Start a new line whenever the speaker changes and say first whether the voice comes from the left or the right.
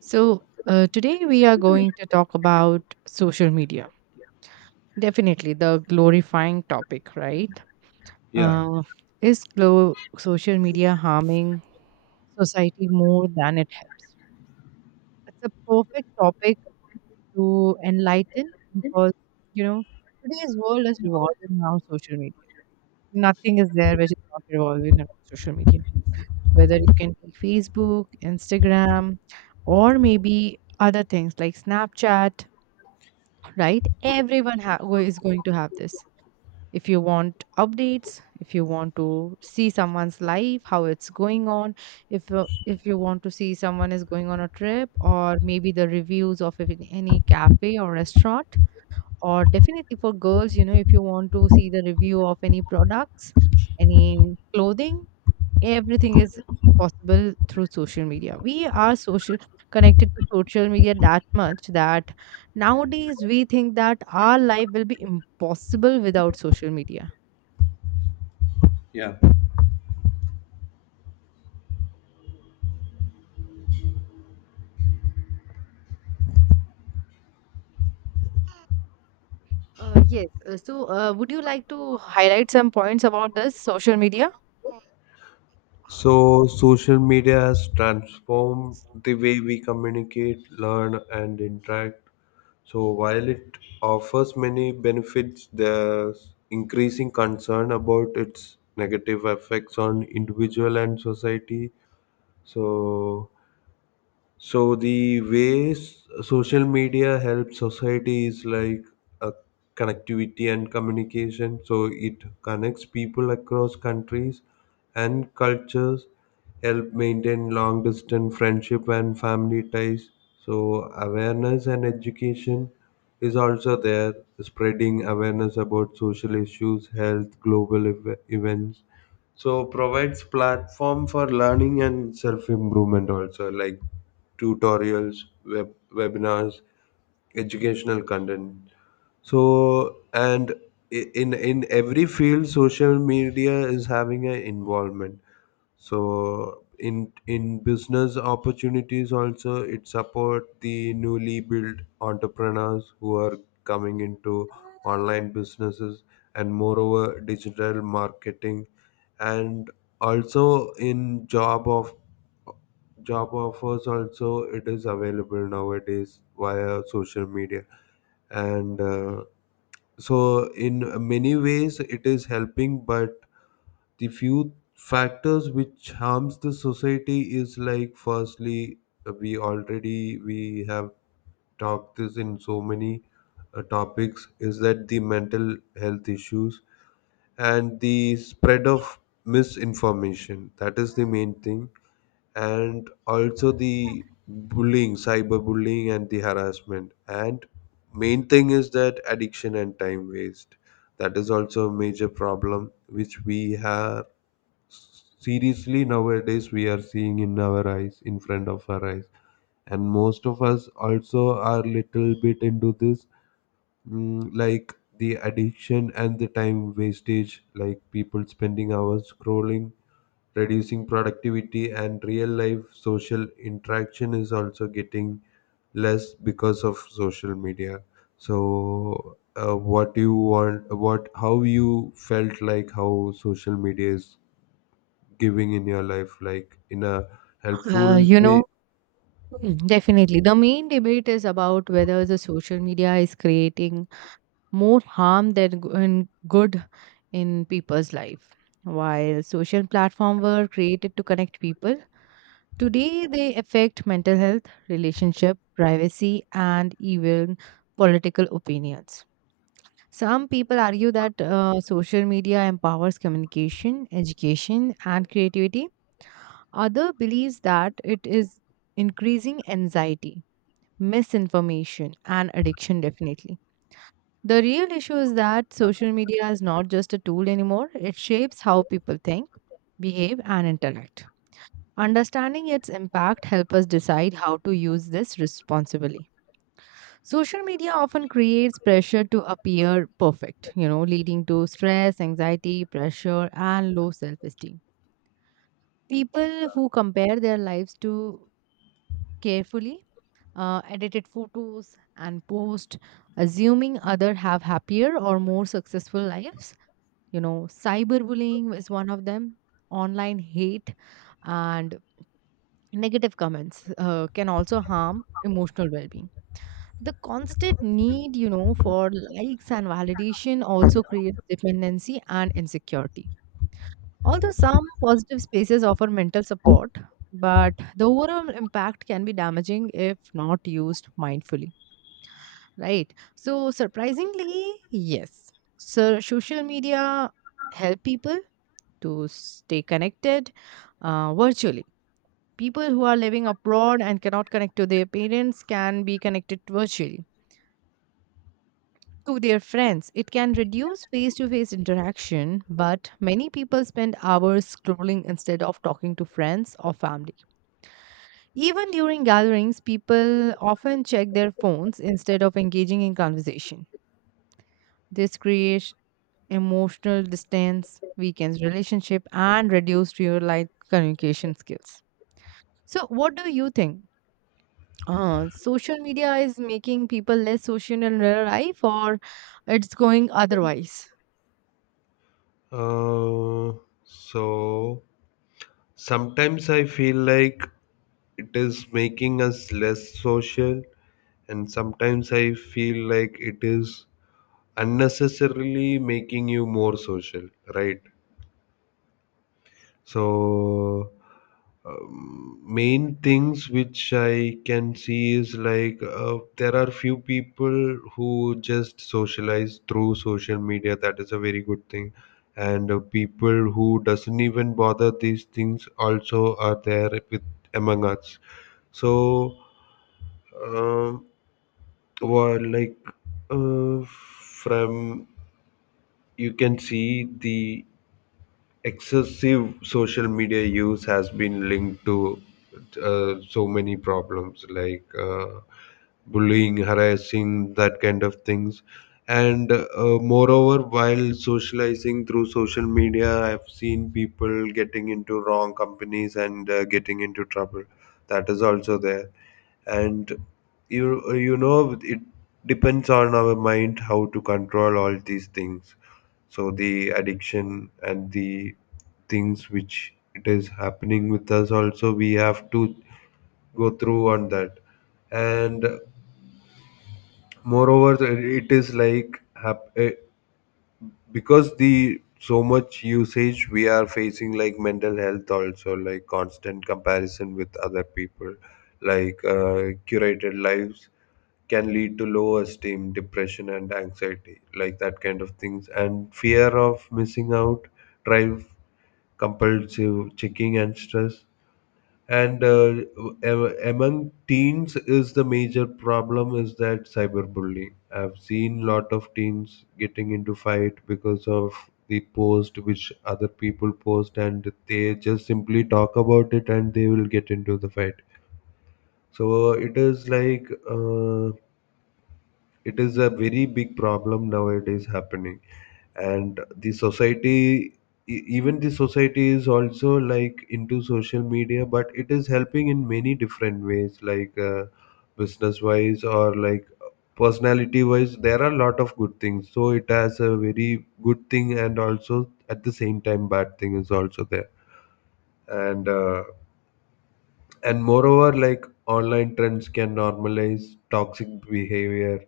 right: So, today we are going to talk about social media. Definitely the glorifying topic, right?
left: Yeah,
right: Uh, social media harming society more than it helps? It's a perfect topic to enlighten because, you know, today's world is revolving around social media. Nothing is there which is not revolving around social media. Whether you can take Facebook, Instagram, or maybe other things like Snapchat, right? Who is going to have this, if you want updates, if you want to see someone's life how it's going on, if you want to see someone is going on a trip or maybe the reviews of if in any cafe or restaurant, or definitely for girls, you know, if you want to see the review of any products, any clothing, everything is possible through social media. We are social connected to social media that much that nowadays we think that our life will be impossible without social media.
left: yeah.
right: Yes, so would you like to highlight some points about this social media?
left: So, social media has transformed the way we communicate, learn, and interact. So, while it offers many benefits, there's increasing concern about its negative effects on individual and society. So, So the ways social media helps society is like a connectivity and communication. So it connects people across countries and cultures, help maintain long distance friendship and family ties. So awareness and education is also there, spreading awareness about social issues, health, global events. So provides platform for learning and self-improvement also, like tutorials, web webinars, educational content. So and i- in in every field social media is having an involvement. So in business opportunities also it support the newly built entrepreneurs who are coming into online businesses, and moreover digital marketing, and also in job offers also it is available nowadays via social media. And so in many ways it is helping, but the few factors which harms the society is, like, firstly, we have talked this in so many topics, is that the mental health issues, and the spread of misinformation. That is the main thing. And also the bullying, cyberbullying, and the harassment. And main thing is that addiction and time waste. That is also a major problem which we have, seriously nowadays we are seeing in our eyes, in front of our eyes. And most of us also are little bit into this, like the addiction and the time wastage, like people spending hours scrolling, reducing productivity, and real life social interaction is also getting less because of social media. So what do you want, what, how you felt, like, how social media is giving in your life, like, in a helpful
right: uh, you
left: way?
right: know Definitely. The main debate is about whether the social media is creating more harm and good in people's life. While social platforms were created to connect people, today they affect mental health, relationship, privacy, and even political opinions. Some people argue that social media empowers communication, education, and creativity. Other believes that it is increasing anxiety, misinformation, and addiction. Definitely, the real issue is that social media is not just a tool anymore. It shapes how people think, behave, and interact. Understanding its impact helps us decide how to use this responsibly. Social media often creates pressure to appear perfect, you know, leading to stress, anxiety, pressure, and low self esteem. People who compare their lives too carefully, edited photos and post, assuming other have happier or more successful lives, you know. Cyberbullying is one of them. Online hate and negative comments can also harm emotional well-being. The constant need, you know, for likes and validation also creates dependency and insecurity. Although some positive spaces offer mental support, but the overall impact can be damaging if not used mindfully, right? So surprisingly, yes. So social media help people to stay connected virtually. People who are living abroad and cannot connect to their parents can be connected virtually to their friends. It can reduce face-to-face interaction, but many people spend hours scrolling instead of talking to friends or family. Even during gatherings, people often check their phones instead of engaging in conversation. This creates emotional distance, weakens relationship, and reduced real life communication skills. So, what do you think? Social media is making people less social in real life, or it's going otherwise?
left: Uh, so sometimes I feel like it is making us less social, and sometimes I feel like it is unnecessarily making you more social, right? So, main things which I can see is, like, there are few people who just socialize through social media. That is a very good thing, and people who doesn't even bother these things also are there with among us. So, um, well, like, uh, from, you can see the excessive social media use has been linked to so many problems, like, bullying, harassing, that kind of things. And moreover, while socializing through social media, I've seen people getting into wrong companies, and getting into trouble. That is also there. And you know, it depends on our mind how to control all these things. So the addiction and the things which it is happening with us, also we have to go through on that. And moreover, it is like, because the so much usage we are facing, like mental health also, like constant comparison with other people, like, curated lives can lead to low esteem, depression, and anxiety, like that kind of things. And fear of missing out drive compulsive checking and stress. And among teens is the major problem is that cyberbullying. I've seen lot of teens getting into fight because of the post which other people post, and they just simply talk about it and they will get into the fight. So it is like uh, it is a very big problem nowadays happening. And the society, even the society is also like into social media, but it is helping in many different ways, like, business wise or like personality wise, there are a lot of good things. So it has a very good thing, and also at the same time bad thing is also there. And uh, and moreover, like online trends can normalize toxic behavior,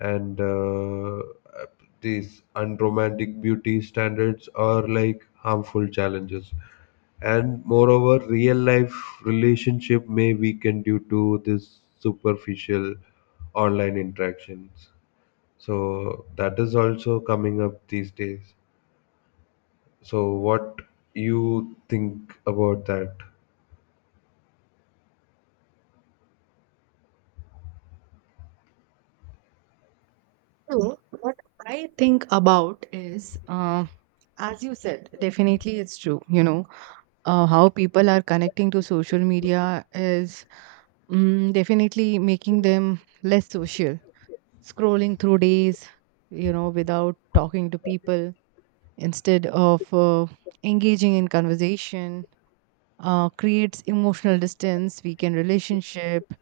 left: and these unromantic beauty standards are like harmful challenges. And moreover, real life relationship may weaken due to this superficial online interactions. So that is also coming up these days. So what you think about that?
right: So, what I think about is, as you said, definitely, it's true. You know, how people are connecting to social media is, mm, definitely making them less social. Scrolling through days, you know, without talking to people, instead of engaging in conversation, creates emotional distance, weaken relationship,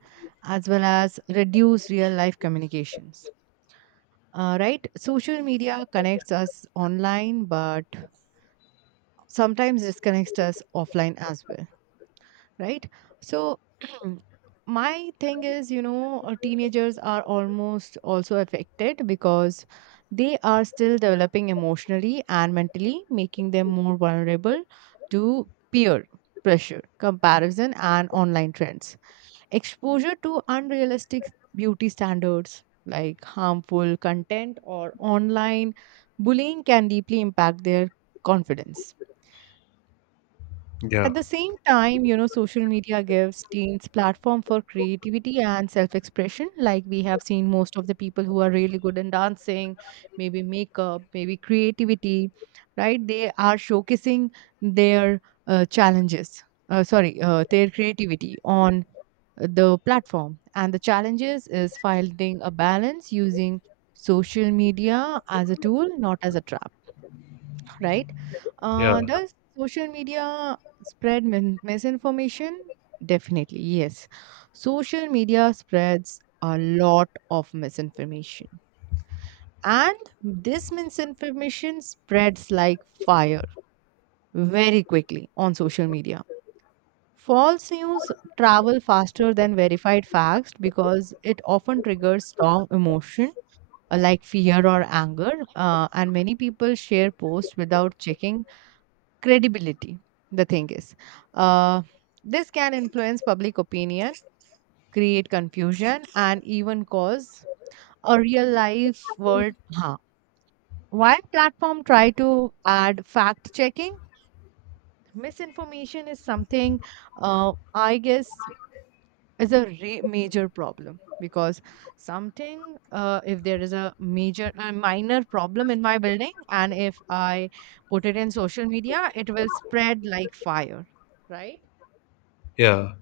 right: as well as reduce real life communications. Right? Social media connects us online, but sometimes disconnects us offline as well, right? So my thing is, you know, teenagers are almost also affected because they are still developing emotionally and mentally, making them more vulnerable to peer pressure, comparison, and online trends. Exposure to unrealistic beauty standards like harmful content or online bullying can deeply impact their confidence.
left: Yeah,
right: At the same time, you know, social media gives teens platform for creativity and self-expression. Like we have seen most of the people who are really good in dancing, maybe makeup, maybe creativity, right? They are showcasing their uh, challenges, their creativity on the platform. And the challenges is finding a balance, using social media as a tool, not as a trap, right?
left: yeah,
right: Does social media spread misinformation? Definitely, yes. Social media spreads a lot of misinformation, and this misinformation spreads like fire very quickly on social media. False news travel faster than verified facts because it often triggers strong emotion, like fear or anger, and many people share posts without checking credibility. The thing is, uh, this can influence public opinion, create confusion, and even cause a real life world harm. While platform try to add fact checking, misinformation is something, uh, I guess, is a major problem because something, if there is a major a minor problem in my building and if I put it in social media, it will spread like fire, right?
left: yeah.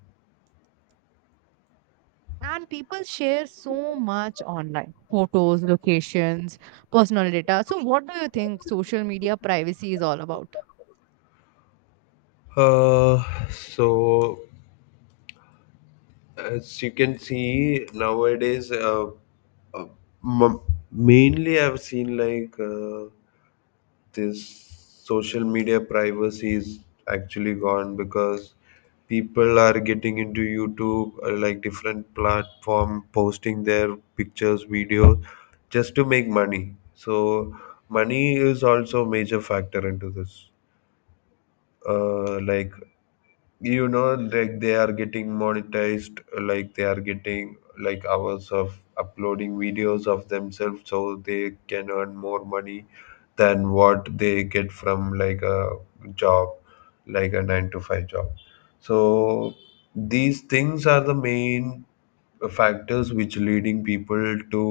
right: And people share so much online: photos, locations, personal data. So, what do you think social media privacy is all about?
left: Uh, so as you can see nowadays, uh, m- mainly I've seen, like, this social media privacy is actually gone because people are getting into YouTube, like different platform, posting their pictures, videos just to make money. So money is also a major factor into this. Like, you know, like they are getting monetized, like they are getting like hours of uploading videos of themselves so they can earn more money than what they get from like a job, like a 9 to 5 job. So these things are the main factors which leading people to,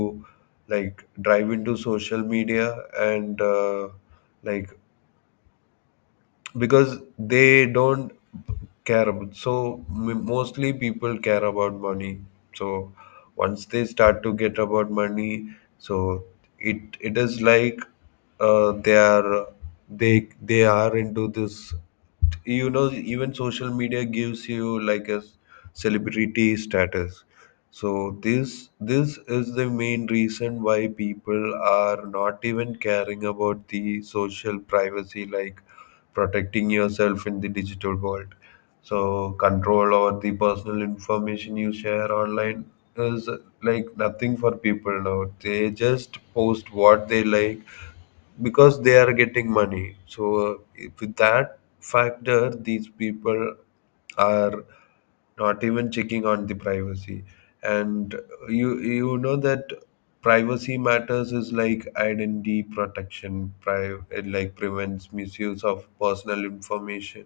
left: like, drive into social media, and like because they don't care about, so mostly people care about money. So once they start to get about money, so it is like, they are, they are into this. You know, even social media gives you like a celebrity status. So this is the main reason why people are not even caring about the social privacy, like protecting yourself in the digital world. So control over the personal information you share online is like nothing for people now. They just post what they like because they are getting money. So if with that factor, these people are not even checking on the privacy. And you know that privacy matters is like identity protection. It like prevents misuse of personal information,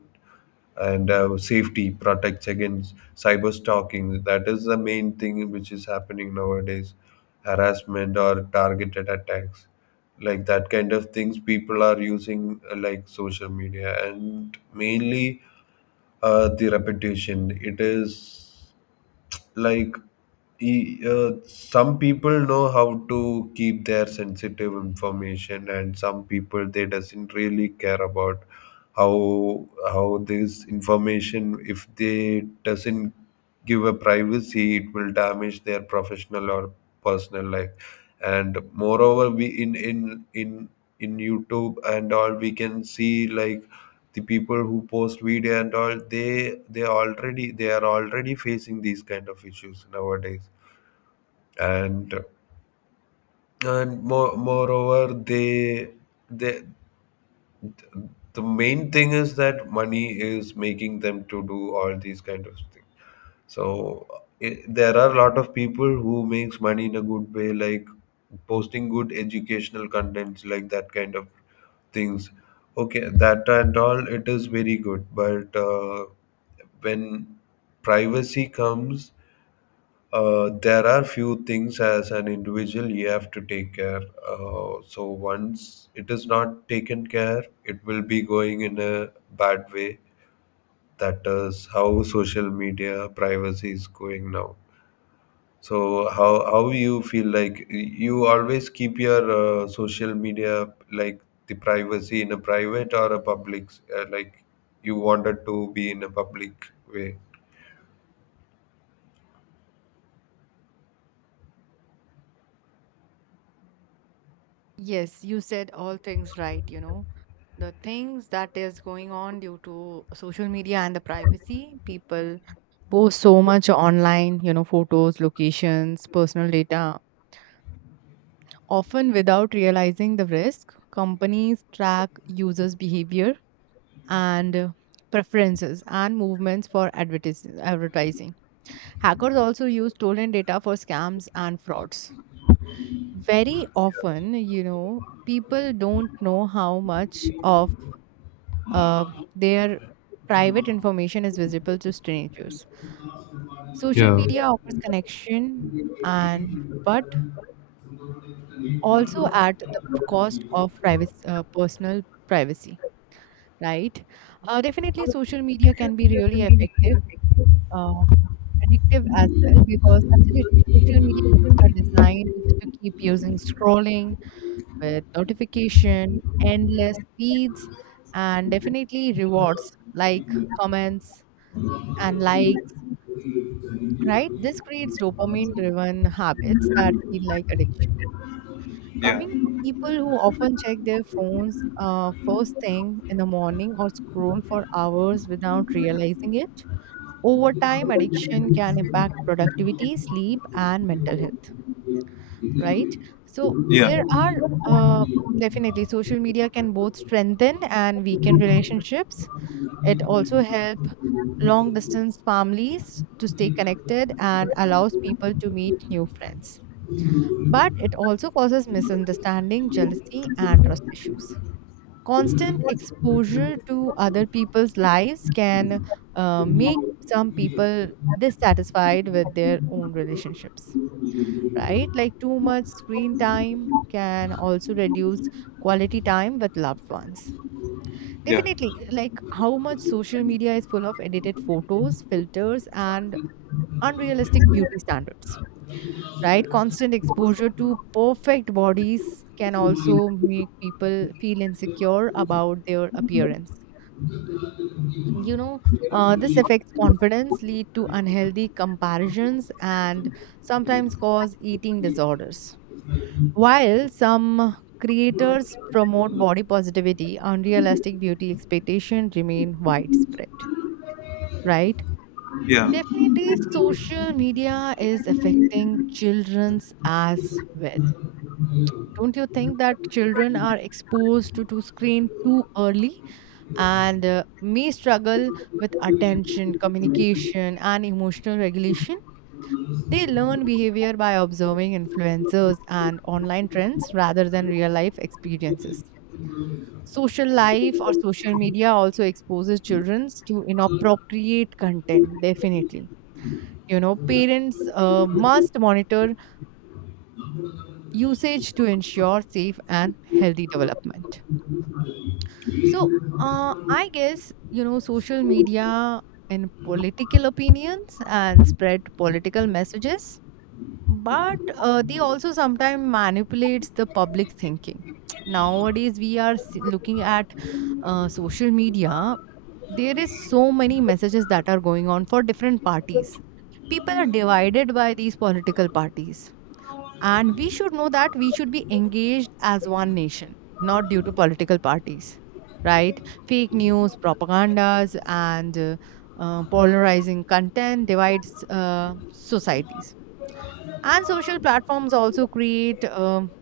left: and safety protects against cyber stalking. That is the main thing which is happening nowadays, harassment or targeted attacks. Like that kind of things, people are using like social media, and mainly, the reputation. It is like, some people know how to keep their sensitive information, and some people they doesn't really care about how, this information, if they doesn't give a privacy, it will damage their professional or personal life. And moreover, we in youtube and all, we can see like the people who post video and all, they are already facing these kind of issues nowadays. And and more, moreover they, the main thing is that money is making them to do all these kind of things. So there are a lot of people who makes money in a good way, like posting good educational contents, like that kind of things. Okay, that and all it is very good, but when privacy comes, there are few things as an individual you have to take care. So once it is not taken care, it will be going in a bad way. That is how social media privacy is going now. So how you feel, like, you always keep your, social media, like the privacy in a private or a public, like, you wanted to be in a public way?
right: Yes, you said all things right, you know. The things that is going on due to social media and the privacy, people post so much online, you know, photos, locations, personal data. Often without realizing the risk, companies track users' behavior and preferences and movements for advertising. Hackers also use stolen data for scams and frauds. Very often, you know, people don't know how much of uh, their private information is visible to strangers. Social
left: Yeah.
right: media offers connection and but also at the cost of privacy, personal privacy, right? Definitely, social media can be really effective, uh, addictive as well, because absolutely, social media apps are designed to keep using scrolling with notification, endless feeds, and definitely rewards like comments and likes, right? This creates dopamine driven habits that feel like addiction. Coming to people who often check their phones first thing in the morning or scroll for hours without realizing it. Over time, addiction can impact productivity, sleep, and mental health, right? So,
left: Yeah,
right: there are, definitely, social media can both strengthen and weaken relationships. It also help long distance families to stay connected and allows people to meet new friends. But it also causes misunderstanding, jealousy, and trust issues. Constant exposure to other people's lives can make some people dissatisfied with their own relationships, right? Like too much screen time can also reduce quality time with loved ones.
left: yeah,
right: Definitely, like how much social media is full of edited photos, filters, and unrealistic beauty standards, right? Constant exposure to perfect bodies can also make people feel insecure about their appearance, you know. This affects confidence, lead to unhealthy comparisons, and sometimes cause eating disorders. While some creators promote body positivity, unrealistic beauty expectations remain widespread, right?
left: yeah.
right: Definitely, social media is affecting children's as well. Don't you think that children are exposed to screen too early and may struggle with attention, communication, and emotional regulation. They learn behavior by observing influencers and online trends rather than real life experiences. Social life or social media also exposes children to inappropriate content, definitely. You know, parents must monitor usage to ensure safe and healthy development. So, I guess, you know, social media and political opinions and spread political messages, but they also sometimes manipulates the public thinking. Nowadays, we are looking at social media. There is so many messages that are going on for different parties. People are divided by these political parties, and we should know that we should be engaged as one nation, not due to political parties, right? Fake news, propagandas, and polarizing content divides societies. And social platforms also create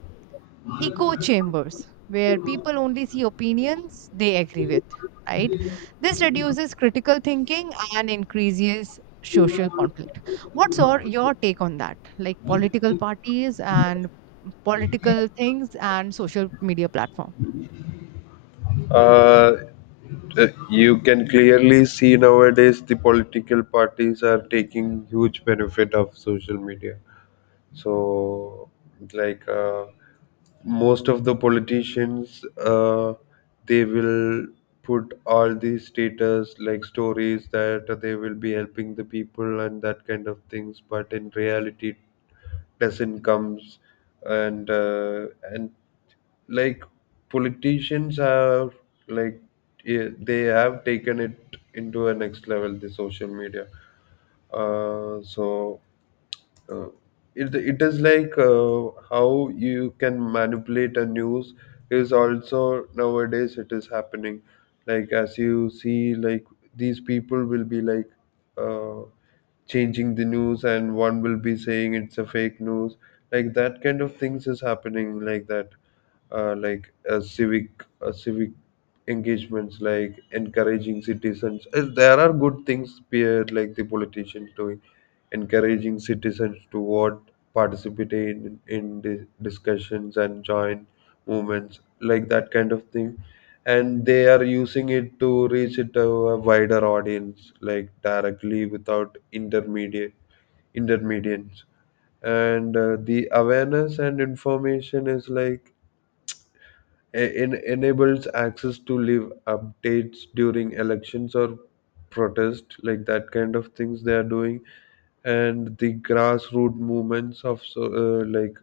right: echo chambers where people only see opinions they agree with, right? This reduces critical thinking and increases social conflict. What's your take on that? Like political parties and political things and social media platform?
left: uh, you can clearly see nowadays the political parties are taking huge benefit of social media. So, like, most of the politicians, they will put all these status like stories that they will be helping the people and that kind of things, but in reality it doesn't comes. And uh, and like politicians have like, they have taken it into a next level the social media. Uh, so uh, it, it is like, how you can manipulate a news is also nowadays it is happening. Like, as you see, like these people will be like, uh, changing the news, and one will be saying it's a fake news. Like that kind of things is happening like that, like civic engagements, like encouraging citizens. There are good things peer like the politicians doing, encouraging citizens to vote, participate in the discussions, and join movements, like that kind of thing. And they are using it to reach it to a wider audience, like directly without intermediates. And the awareness and information is like, enables access to live updates during elections or protest, like that kind of things they are doing. And the grassroots movements of, so, like,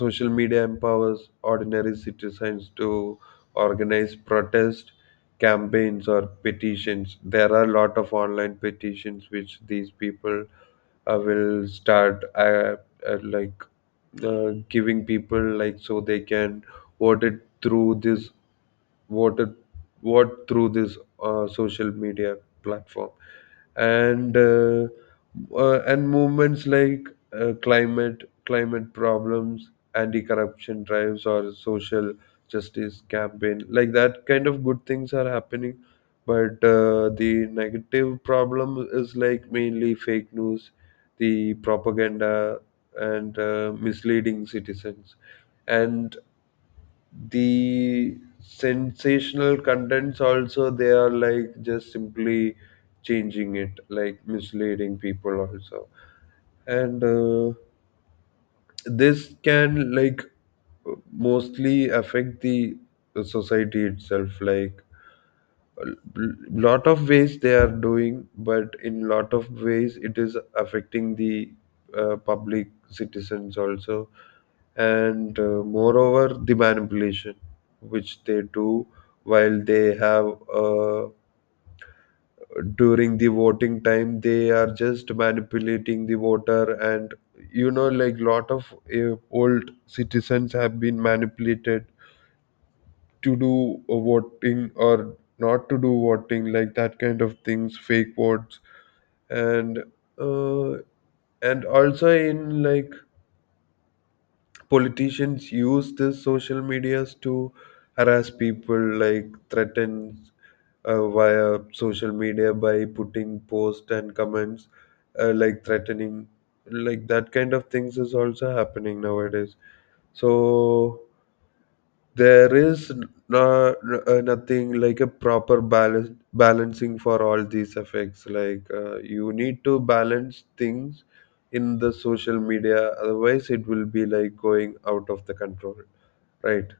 left: social media empowers ordinary citizens to organize protest, campaigns, or petitions. There are a lot of online petitions which these people, will start, uh, like giving people, like, so they can vote it through this voted vote through this, social media platform. And uh, uh, and movements like, climate problems, anti-corruption drives, or social justice campaign, like that kind of good things are happening. But the negative problem is, like, mainly fake news, the propaganda, and misleading citizens. And the sensational contents also, they are, like, just simply changing it, like misleading people also. And this can, like, mostly affect the society itself, like a lot of ways they are doing, but in lot of ways it is affecting the, public citizens also. And moreover, the manipulation which they do while they have, uh, during the voting time they are just manipulating the voter. And you know, like lot of old citizens have been manipulated to do voting or not to do voting, like that kind of things, fake votes. And uh, and also in, like politicians use the social medias to harass people, like threaten, via social media by putting posts and comments, like threatening, like that kind of things is also happening nowadays. So there is nothing like a proper balance balancing for all these effects, like, you need to balance things in the social media, otherwise it will be like going out of the control, right?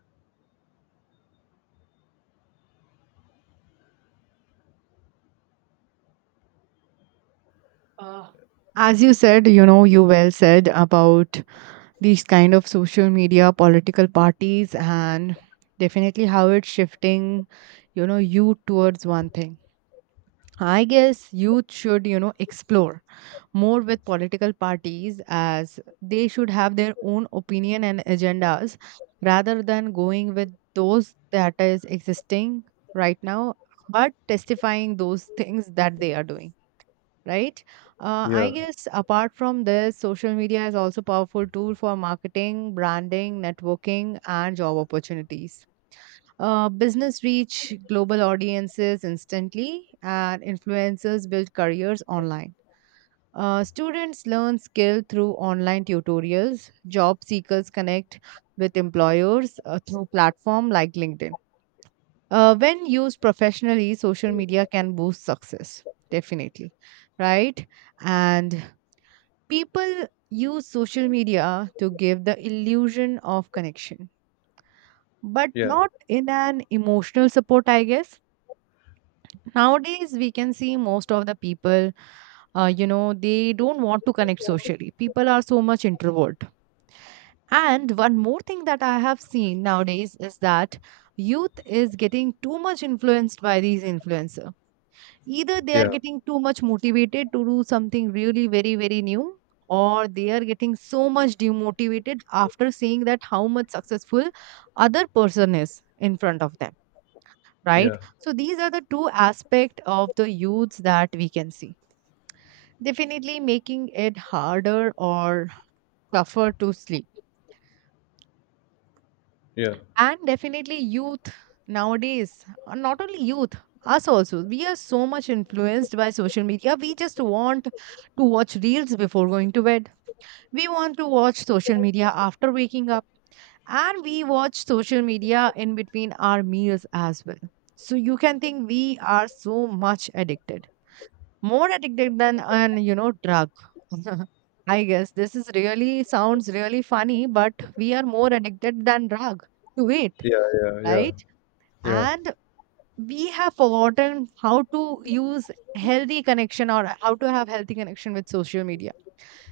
right: Uh, As you said, you know, you well said about these kind of social media, political parties, and definitely how it's shifting, you know, you towards one thing. I guess youth should, you know, explore more with political parties, as they should have their own opinion and agendas rather than going with those that is existing right now, but testifying those things that they are doing. Right. I
left: Yeah,
right: guess apart from this, social media is also powerful tool for marketing, branding, networking, and job opportunities. Business reach global audiences instantly, and influencers build careers online. Students learn skill through online tutorials. Job seekers connect with employers through platform like LinkedIn. When used professionally, social media can boost success, definitely, right? And people use social media to give the illusion of connection, but
left: yeah,
right: not in an emotional support, I guess. Nowadays, we can see most of the people, you know, they don't want to connect socially. People are so much introvert. And one more thing that I have seen nowadays is that youth is getting too much influenced by these influencer. Either they are
left: yeah,
right: getting too much motivated to do something really very, very new, or they are getting so much demotivated after seeing that how much successful other person is in front of them, right?
left: yeah,
right: So these are the two aspect of the youths that we can see. Definitely making it harder or tougher to sleep.
left: yeah,
right: And definitely, youth nowadays, not only youth, us also, we are so much influenced by social media. We just want to watch reels before going to bed. We want to watch social media after waking up. And we watch social media in between our meals as well. So you can think we are so much addicted, more addicted than an, you know, drug. I guess this is really sounds really funny, but we are more addicted than drug to it,
left: yeah, yeah, yeah,
right: right?
left: yeah,
right: And we have forgotten how to use healthy connection or how to have healthy connection with social media,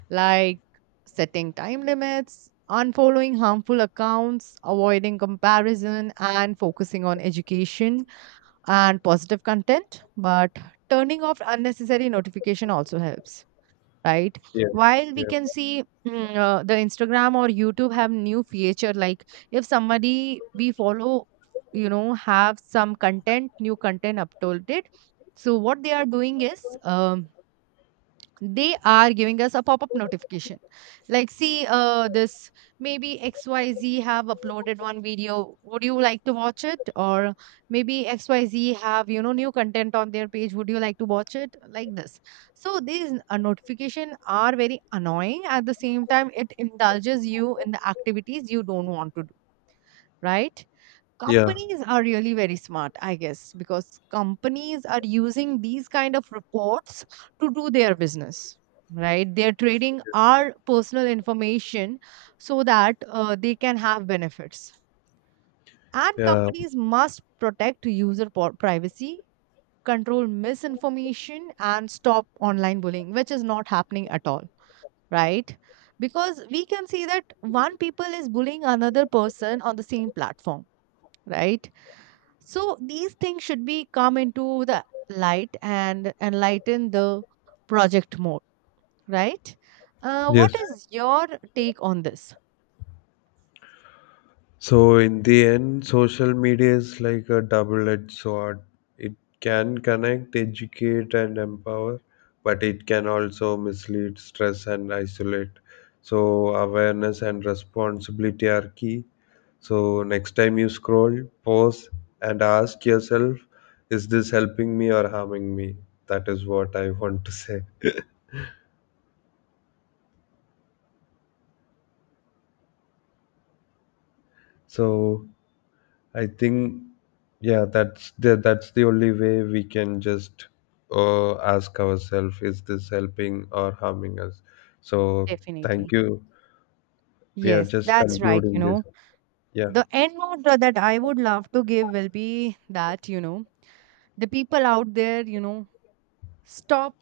right: like setting time limits, unfollowing harmful accounts, avoiding comparison, and focusing on education and positive content. But turning off unnecessary notification also helps, right?
left: yeah,
right: While we
left: yeah,
right: can see, mm, the Instagram or YouTube have new feature like, if somebody we follow, you know, have some content, new content uploaded, so what they are doing is, they are giving us a pop-up notification like, see, this maybe XYZ have uploaded one video, would you like to watch it, or maybe XYZ have, you know, new content on their page, would you like to watch it, like this. So these notification are very annoying. At the same time, it indulges you in the activities you don't want to do, right?
left: yeah,
right: Companies are really very smart, I guess, because companies are using these kind of reports to do their business, right? They're trading our personal information so that they can have benefits. And
left: yeah.
right: companies must protect user privacy, control misinformation, and stop online bullying, which is not happening at all, right? Because we can see that one people is bullying another person on the same platform, right? So these things should be come into the light and enlighten the project more, right? What
left: Yes.
right: is your take on this?
left: So in the end, social media is like a double-edged sword. It can connect, educate, and empower, but it can also mislead, stress, and isolate. So awareness and responsibility are key. So next time you scroll, pause, and ask yourself, is this helping me or harming me? That is what I want to say. So I think. Yeah, that's the only way we can just ask ourselves, is this helping or harming us? So, thank
right: Definitely.
left: you. We are
right: Yes,
left: just
right: that's right. You
left: concluding this.
right: know,
left: Yeah,
right: the end note that I would love to give will be that, you know, the people out there, you know, stop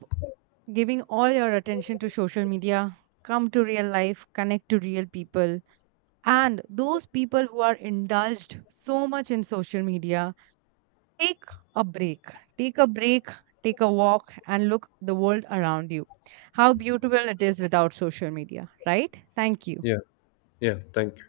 right: giving all your attention to social media. Come to real life, connect to real people. And those people who are indulged so much in social media, take a break. Take a break, take a walk, and look the world around you. How beautiful it is without social media, right? Thank you.
left: yeah, yeah. Thank you.